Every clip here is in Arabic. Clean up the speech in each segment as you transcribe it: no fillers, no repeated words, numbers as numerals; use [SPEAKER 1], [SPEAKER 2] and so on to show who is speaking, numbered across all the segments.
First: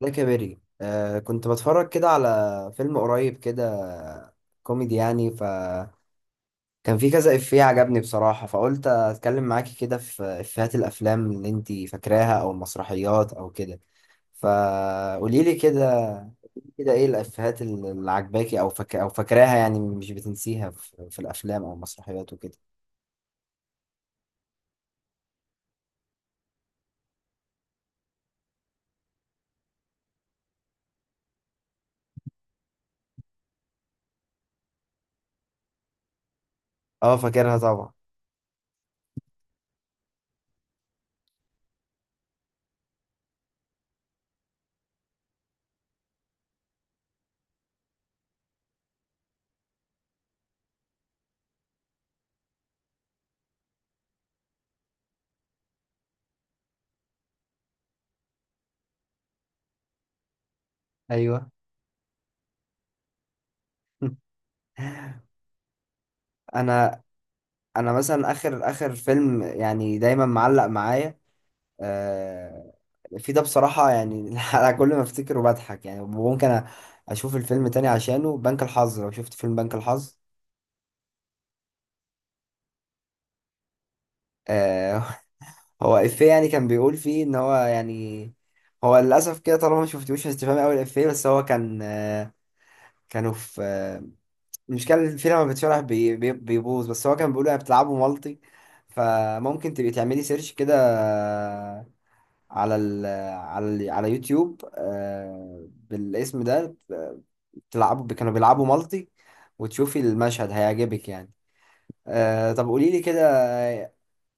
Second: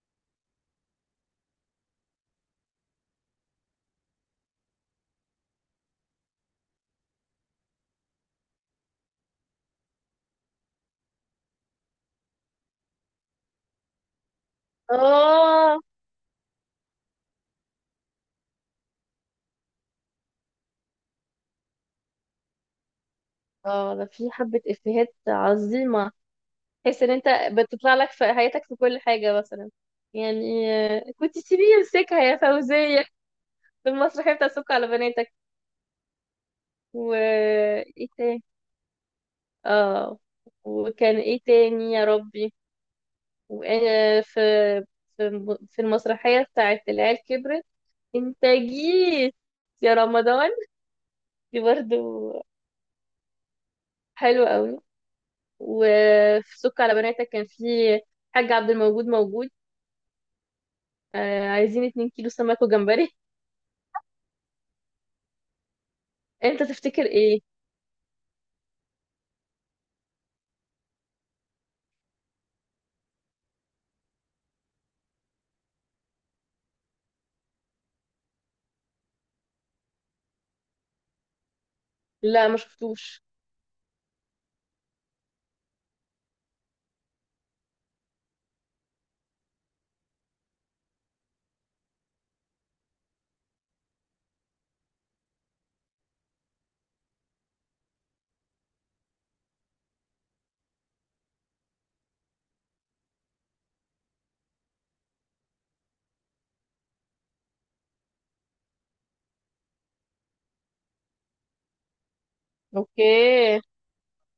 [SPEAKER 1] ده كبري كنت بتفرج كده على فيلم قريب كده كوميدي يعني، فكان في كذا إفيه عجبني بصراحة، فقلت أتكلم معاكي كده في إفيهات الأفلام اللي أنتي فاكراها أو المسرحيات أو كده. فقولي لي
[SPEAKER 2] اه،
[SPEAKER 1] كده، كده إيه الإفيهات اللي عجباكي أو فاكراها، يعني مش بتنسيها في الأفلام أو المسرحيات وكده؟
[SPEAKER 2] اه، ده في حبة افيهات عظيمة. تحس ان انت بتطلع لك في حياتك في كل حاجة مثلا. يعني كنت سيبيه يمسكها يا فوزية، في المسرحية بتاع سك على بناتك. و
[SPEAKER 1] أه، فاكرها طبعا.
[SPEAKER 2] ايه تاني؟ اه، وكان ايه تاني يا ربي؟ وانا في في في المسرحية بتاعت العيال كبرت، انت جيت يا رمضان. دي برضو حلوة قوي. وفي سك على بناتك كان في حاج عبد الموجود، موجود.
[SPEAKER 1] أيوه.
[SPEAKER 2] عايزين 2 كيلو سمك وجمبري. انت
[SPEAKER 1] انا
[SPEAKER 2] تفتكر ايه؟
[SPEAKER 1] انا مثلا اخر اخر فيلم يعني دايما معلق معايا، آه، في ده بصراحة يعني. أنا كل ما أفتكره بضحك يعني، ممكن أشوف الفيلم تاني، عشانه بنك الحظ، لو شفت فيلم بنك الحظ.
[SPEAKER 2] لا، ما شفتوش.
[SPEAKER 1] آه، هو إفيه يعني كان بيقول فيه إن هو يعني، هو للأسف كده طالما ما شفتوش هتفهمي أوي الإفيه، بس هو كان كانوا في، المشكلة إن الفيلم لما بتشرح بيبوظ، بس هو كان بيقول يعني بتلعبوا مالتي، فممكن تبقي تعملي سيرش كده. آه، على ال على ال على يوتيوب، بالاسم ده. كانوا بيلعبوا مالتي، وتشوفي المشهد هيعجبك يعني. آه، طب قولي لي
[SPEAKER 2] اوكي.
[SPEAKER 1] كده.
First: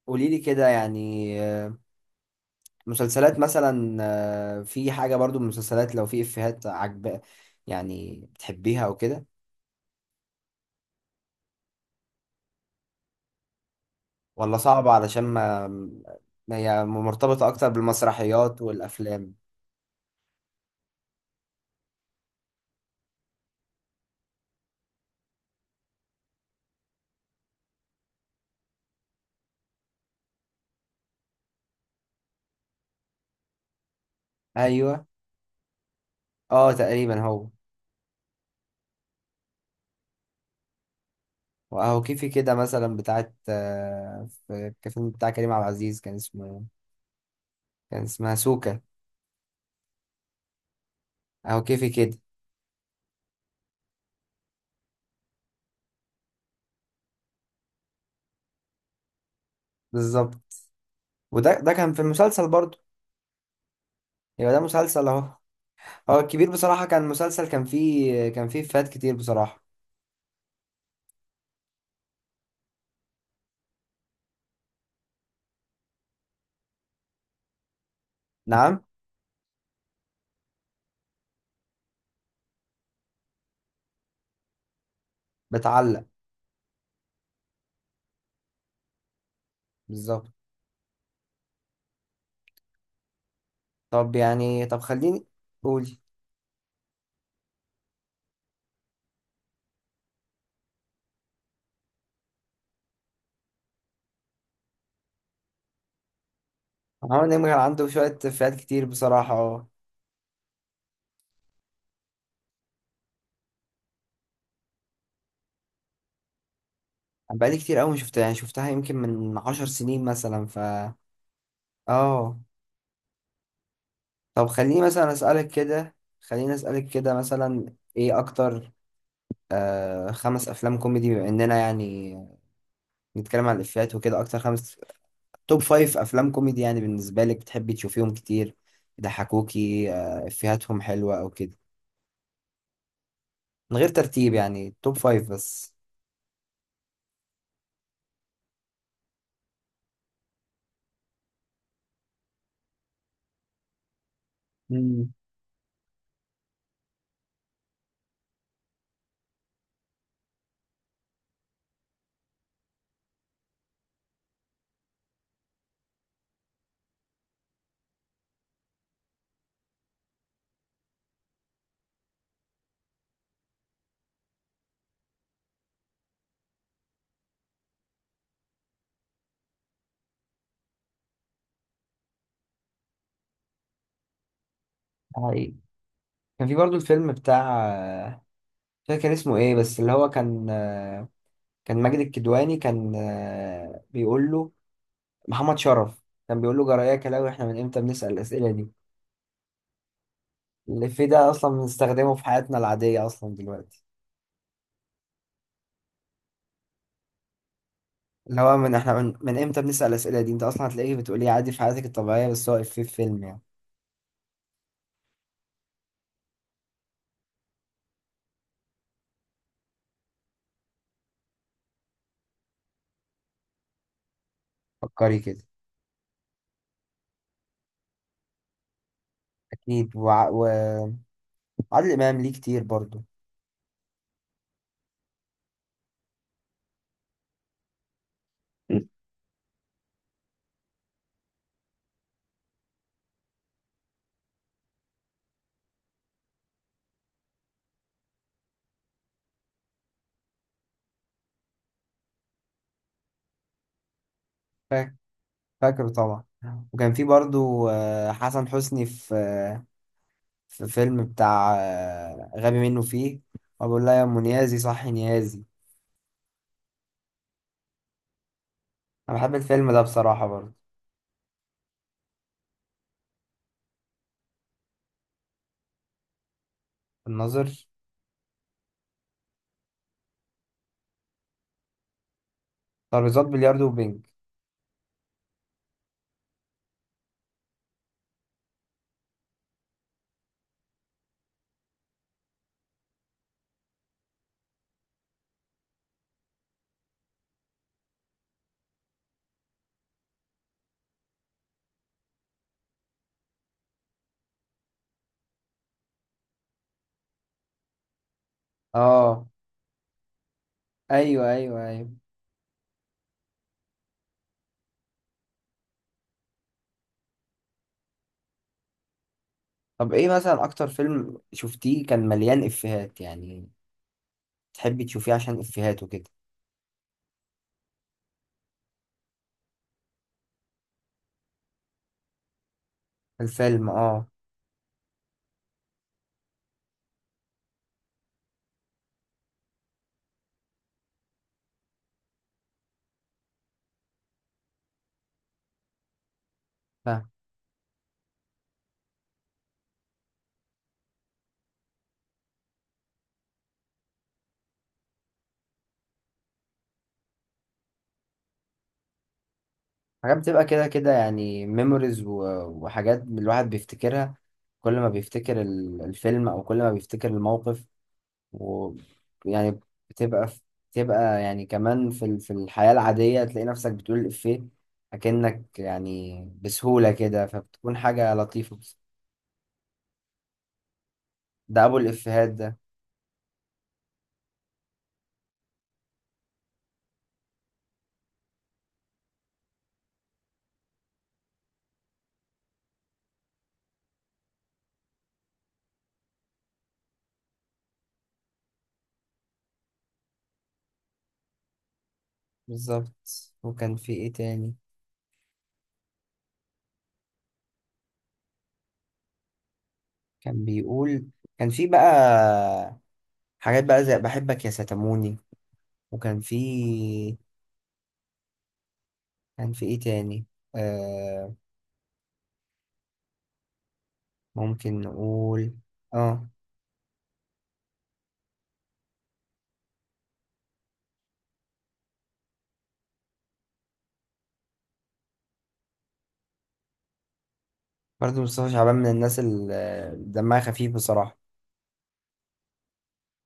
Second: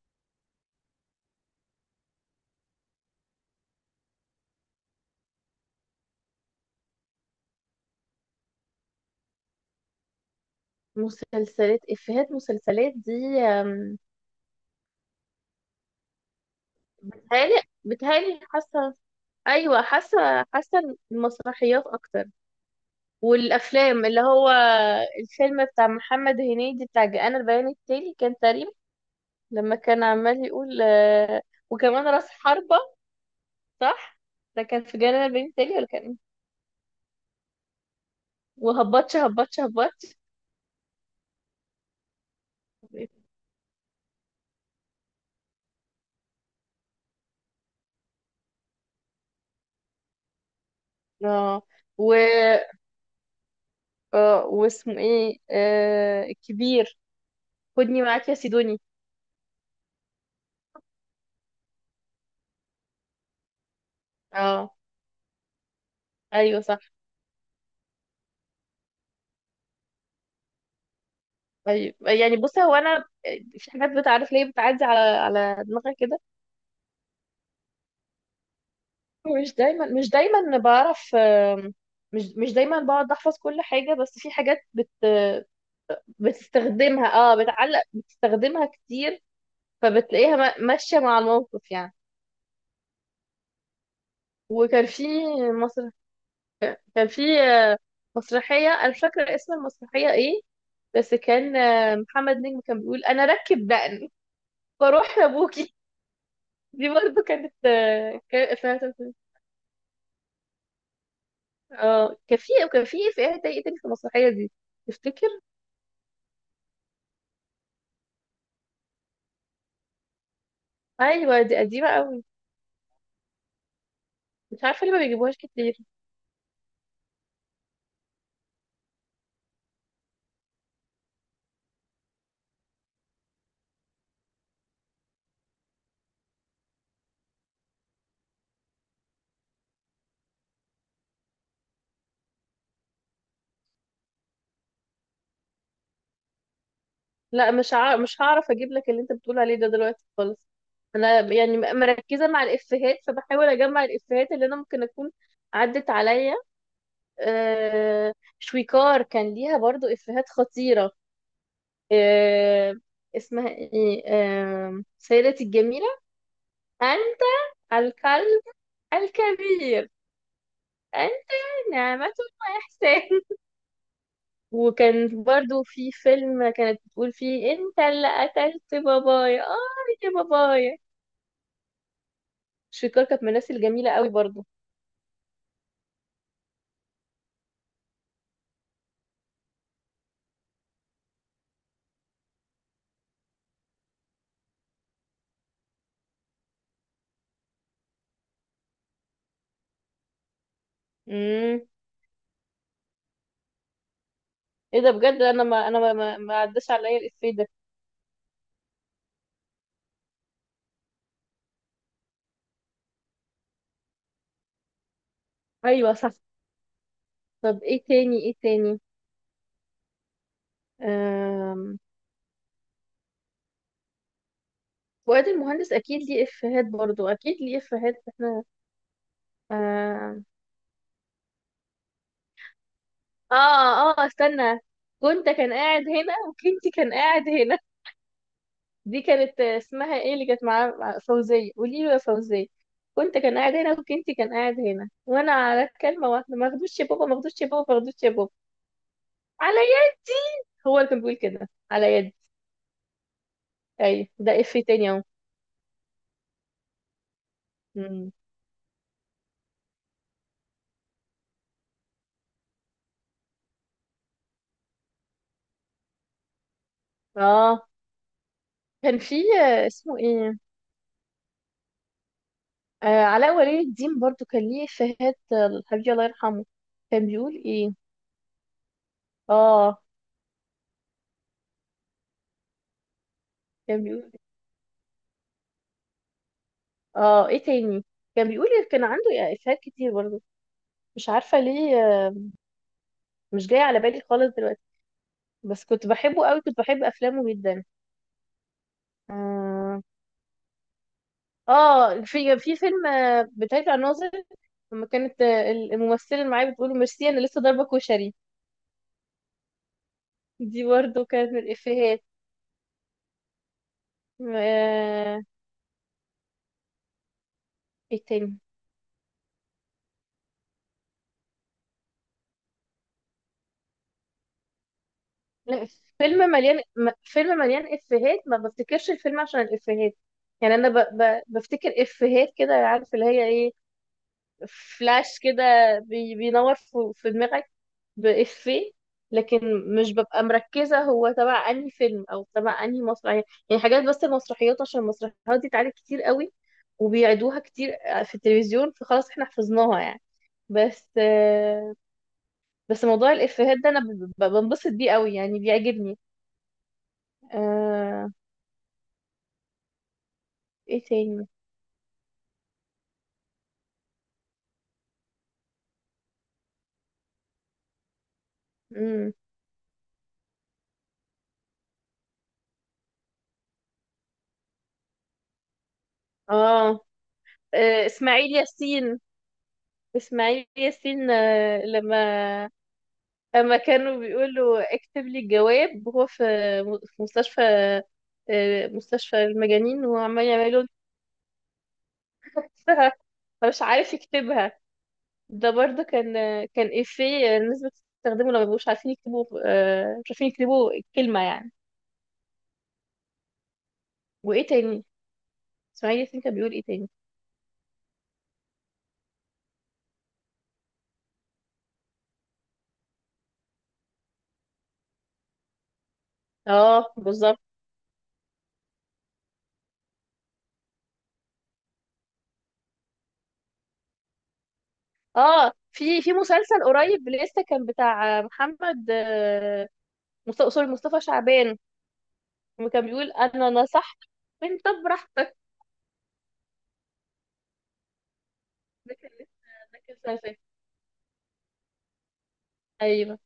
[SPEAKER 1] قولي لي كده يعني، مسلسلات مثلا، في حاجة برضو من المسلسلات، لو في إفيهات يعني بتحبيها أو كده؟
[SPEAKER 2] مسلسلات، افيهات مسلسلات دي، آم،
[SPEAKER 1] ولا صعبة علشان ما هي مرتبطة
[SPEAKER 2] بتهيألي،
[SPEAKER 1] أكتر بالمسرحيات
[SPEAKER 2] حاسه.
[SPEAKER 1] والأفلام؟
[SPEAKER 2] ايوه، حاسه، المسرحيات اكتر. والافلام اللي هو الفيلم بتاع محمد هنيدي بتاع جاءنا البيان التالي، كان تقريبا لما كان عمال يقول وكمان راس حربة. صح، ده كان في
[SPEAKER 1] أيوه،
[SPEAKER 2] جاءنا البيان التالي ولا كان إيه؟
[SPEAKER 1] أه تقريبا هو.
[SPEAKER 2] وهبطش هبطش هبطش.
[SPEAKER 1] وأهو كيفي كده، مثلا بتاعت، في الفيلم بتاع كريم عبد العزيز كان اسمه، كان اسمها سوكا. أهو
[SPEAKER 2] اه.
[SPEAKER 1] كيفي
[SPEAKER 2] و
[SPEAKER 1] كده.
[SPEAKER 2] واسمه ايه الكبير، خدني معاك يا سيدوني.
[SPEAKER 1] بالظبط. وده كان في المسلسل برضه. يبقى ده
[SPEAKER 2] اه.
[SPEAKER 1] مسلسل اهو. هو الكبير
[SPEAKER 2] ايوه
[SPEAKER 1] بصراحة
[SPEAKER 2] صح.
[SPEAKER 1] كان مسلسل كان فيه فات كتير بصراحة.
[SPEAKER 2] ايوه يعني، بص هو انا في حاجات بتعرف ليه بتعدي على دماغي كده.
[SPEAKER 1] نعم.
[SPEAKER 2] مش دايما مش دايما بعرف. مش دايما بقعد احفظ كل حاجه، بس في حاجات
[SPEAKER 1] بتعلق.
[SPEAKER 2] بتستخدمها. اه، بتعلق، بتستخدمها كتير.
[SPEAKER 1] بالظبط.
[SPEAKER 2] فبتلاقيها ماشيه مع الموقف يعني.
[SPEAKER 1] طب يعني، طب
[SPEAKER 2] وكان في
[SPEAKER 1] خليني قولي.
[SPEAKER 2] كان في مسرحية، أنا مش فاكرة اسم المسرحية إيه، بس كان محمد نجم كان بيقول أنا أركب دقن وأروح لأبوكي. دي برضه
[SPEAKER 1] محمد نجم
[SPEAKER 2] كانت
[SPEAKER 1] كان عنده شوية
[SPEAKER 2] كان
[SPEAKER 1] فات
[SPEAKER 2] إفيهات.
[SPEAKER 1] كتير بصراحة، اه.
[SPEAKER 2] اه، كان في إفيهات إيه تاني في المسرحية دي تفتكر؟
[SPEAKER 1] أنا بقالي كتير أوي شفتها، يعني شفتها يمكن من 10 سنين مثلا، ف...
[SPEAKER 2] أيوة، دي قديمة أوي.
[SPEAKER 1] اه. طب
[SPEAKER 2] مش عارفة ليه ما بيجيبوهاش كتير.
[SPEAKER 1] خليني أسألك كده، مثلا إيه أكتر 5 أفلام كوميدي؟ بما إننا يعني نتكلم عن الإفيهات وكده، أكتر توب فايف افلام كوميدي يعني بالنسبه لك، بتحبي تشوفيهم كتير، يضحكوكي، افيهاتهم حلوه او كده. من غير ترتيب يعني، توب فايف بس.
[SPEAKER 2] لا، مش هعرف أجيب لك اللي أنت بتقول عليه ده دلوقتي خالص. أنا يعني مركزة مع الإفيهات، فبحاول أجمع الإفيهات اللي أنا ممكن أكون
[SPEAKER 1] مم.
[SPEAKER 2] عدت عليا. آه، شويكار كان ليها برضو إفيهات خطيرة. آه، اسمها ايه سيدتي الجميلة، أنت الكلب الكبير، أنت نعمة وإحسان. وكان برضو في فيلم كانت بتقول فيه أنت اللي قتلت بابايا، آه يا بابايا. شويكار كانت من الناس الجميلة قوي برضو.
[SPEAKER 1] حقيقي. كان في برضو الفيلم بتاع، آه، مش فاكر كان اسمه ايه، بس اللي هو كان كان ماجد الكدواني كان بيقول له، محمد شرف كان بيقول له: جراياك يا كلاوي، احنا من امتى بنسأل الأسئلة دي؟ الإفيه ده أصلا
[SPEAKER 2] امم.
[SPEAKER 1] بنستخدمه في حياتنا العادية أصلا دلوقتي.
[SPEAKER 2] ايه ده بجد، انا ما عداش عليا الإفيه ده.
[SPEAKER 1] اللي هو، من احنا من امتى بنسأل الأسئلة دي، انت أصلا هتلاقيه بتقوليه عادي في حياتك الطبيعية، بس هو إفيه في فيلم يعني.
[SPEAKER 2] ايوه صح. طب ايه تاني، ايه تاني؟
[SPEAKER 1] فكري
[SPEAKER 2] فؤاد
[SPEAKER 1] كده.
[SPEAKER 2] المهندس اكيد ليه افيهات، برضو اكيد ليه افيهات احنا.
[SPEAKER 1] اكيد
[SPEAKER 2] آه,
[SPEAKER 1] وعادل امام ليه كتير برضو.
[SPEAKER 2] اه، اه، استنى. كنت كان قاعد هنا وكنت كان قاعد هنا. دي كانت اسمها ايه اللي كانت معاه مع فوزية، قولي له يا فوزية. كنت كان قاعد هنا وكنت كان قاعد هنا وانا على الكلمة واحدة، ما اخدوش يا بابا، ما اخدوش يا بابا، ما اخدوش يا بابا، على يدي. هو اللي كان بيقول كده، على يدي. ايوه، ده افيه تاني
[SPEAKER 1] فا-
[SPEAKER 2] اهو.
[SPEAKER 1] فاكره طبعا. وكان في برضو،
[SPEAKER 2] مم.
[SPEAKER 1] حسن حسني في فيلم بتاع، غبي منه فيه، وبقول لها: يا ام نيازي صحي نيازي.
[SPEAKER 2] اه، كان في
[SPEAKER 1] انا بحب الفيلم ده
[SPEAKER 2] اسمه
[SPEAKER 1] بصراحة
[SPEAKER 2] ايه
[SPEAKER 1] برضو.
[SPEAKER 2] علاء ولي الدين، برضو كان ليه إفيهات. الحبيب الله يرحمه، كان بيقول
[SPEAKER 1] الناظر،
[SPEAKER 2] ايه؟ اه،
[SPEAKER 1] ترابيزات بلياردو
[SPEAKER 2] كان
[SPEAKER 1] وبينج،
[SPEAKER 2] بيقول اه، ايه تاني كان بيقول إيه؟ كان عنده إفيهات كتير برضو، مش عارفة ليه. مش جاية على بالي خالص دلوقتي، بس كنت بحبه قوي، كنت بحب أفلامه جدا. اه. في فيلم بتاع الناظر، لما كانت الممثلة اللي معايا بتقول له ميرسي أنا لسه ضاربة كشري.
[SPEAKER 1] اه.
[SPEAKER 2] دي برضو
[SPEAKER 1] ايوه،
[SPEAKER 2] كانت من
[SPEAKER 1] ايوه، ايوه.
[SPEAKER 2] الإفيهات. آه. ايه تاني؟
[SPEAKER 1] طب ايه مثلا اكتر فيلم شفتيه كان مليان افيهات يعني، تحبي تشوفيه عشان افيهات وكده؟
[SPEAKER 2] فيلم مليان فيلم مليان افيهات. ما بفتكرش الفيلم عشان الافيهات يعني، انا بفتكر افيهات كده، عارف اللي هي ايه؟
[SPEAKER 1] الفيلم، اه،
[SPEAKER 2] فلاش كده، بينور في دماغك بافيه. لكن مش ببقى مركزة هو تبع انهي فيلم او تبع انهي مسرحية يعني. حاجات بس المسرحيات عشان المسرحيات دي اتعرضت كتير قوي وبيعيدوها كتير في التلفزيون، فخلاص احنا حفظناها يعني. بس بس موضوع الافيهات ده انا بنبسط بيه قوي، يعني بيعجبني. آه،
[SPEAKER 1] حاجات بتبقى كده
[SPEAKER 2] ايه
[SPEAKER 1] كده،
[SPEAKER 2] تاني؟
[SPEAKER 1] يعني ميموريز، وحاجات الواحد بيفتكرها كل ما بيفتكر الفيلم، او كل ما بيفتكر الموقف،
[SPEAKER 2] امم.
[SPEAKER 1] ويعني بتبقى في- بتبقى يعني كمان في في الحياة العادية تلاقي نفسك بتقول الإفيه، أكنك يعني
[SPEAKER 2] اه،
[SPEAKER 1] بسهولة كده، فبتكون حاجة
[SPEAKER 2] اسماعيل
[SPEAKER 1] لطيفة بس.
[SPEAKER 2] ياسين، اسماعيل ياسين
[SPEAKER 1] ده أبو
[SPEAKER 2] لما
[SPEAKER 1] الإفيهات ده.
[SPEAKER 2] كانوا بيقولوا اكتب لي الجواب، وهو في مستشفى، مستشفى المجانين، وهو عمال يعمل له نفسها فمش عارف يكتبها. ده برضه كان إفيه الناس بتستخدمه لما بيبقوش عارفين يكتبوا، مش عارفين يكتبوا الكلمة يعني.
[SPEAKER 1] بالظبط. وكان في إيه
[SPEAKER 2] وايه
[SPEAKER 1] تاني
[SPEAKER 2] تاني؟ اسماعيل ياسين كان بيقول ايه تاني؟
[SPEAKER 1] كان بيقول؟ كان في بقى حاجات بقى زي بحبك يا ستموني. وكان في
[SPEAKER 2] اه بالظبط.
[SPEAKER 1] كان في ايه تاني؟ آه ممكن
[SPEAKER 2] اه،
[SPEAKER 1] نقول.
[SPEAKER 2] في في
[SPEAKER 1] اه.
[SPEAKER 2] مسلسل قريب لسه كان بتاع محمد سوري، مصطفى شعبان، وكان بيقول انا نصحت، انت براحتك.
[SPEAKER 1] برضه مصطفى شعبان من
[SPEAKER 2] ده كان
[SPEAKER 1] الناس
[SPEAKER 2] لسه، ده
[SPEAKER 1] اللي
[SPEAKER 2] كان سنة اللي
[SPEAKER 1] دمها
[SPEAKER 2] فاتت.
[SPEAKER 1] خفيف بصراحة.
[SPEAKER 2] ايوه.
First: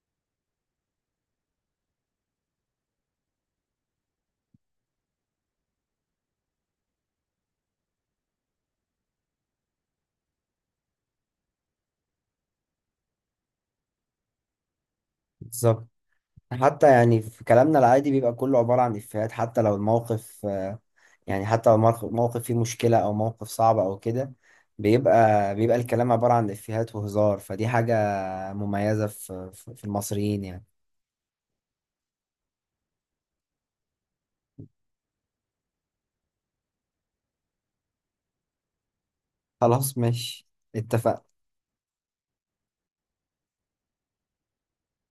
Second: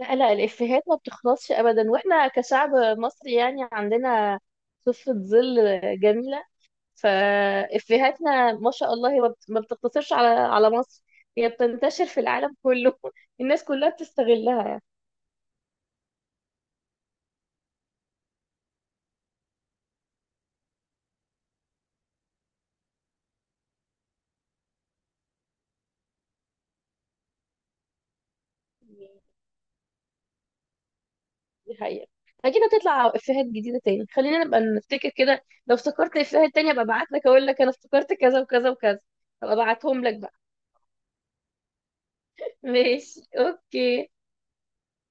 [SPEAKER 2] لا لا، الافيهات ما بتخلصش ابدا، واحنا كشعب مصري يعني عندنا صفة ظل جميلة. فافيهاتنا ما شاء الله، هي ما بتقتصرش على مصر، هي بتنتشر في العالم كله. الناس كلها بتستغلها
[SPEAKER 1] بالظبط. حتى يعني في كلامنا العادي بيبقى كله عبارة عن إفيهات، حتى لو الموقف، يعني حتى لو الموقف موقف فيه مشكلة أو موقف صعب أو كده، بيبقى الكلام عبارة عن إفيهات وهزار، فدي حاجة مميزة
[SPEAKER 2] يعني.
[SPEAKER 1] في المصريين يعني.
[SPEAKER 2] دي حقيقة. أكيد هتطلع إفيهات جديدة تاني، خلينا نبقى نفتكر كده، لو افتكرت إفيهات تانية أبقى أبعت لك، أقول لك أنا افتكرت كذا وكذا وكذا، أبقى
[SPEAKER 1] خلاص،
[SPEAKER 2] أبعتهم لك بقى.
[SPEAKER 1] ماشي، اتفقنا.
[SPEAKER 2] ماشي، أوكي.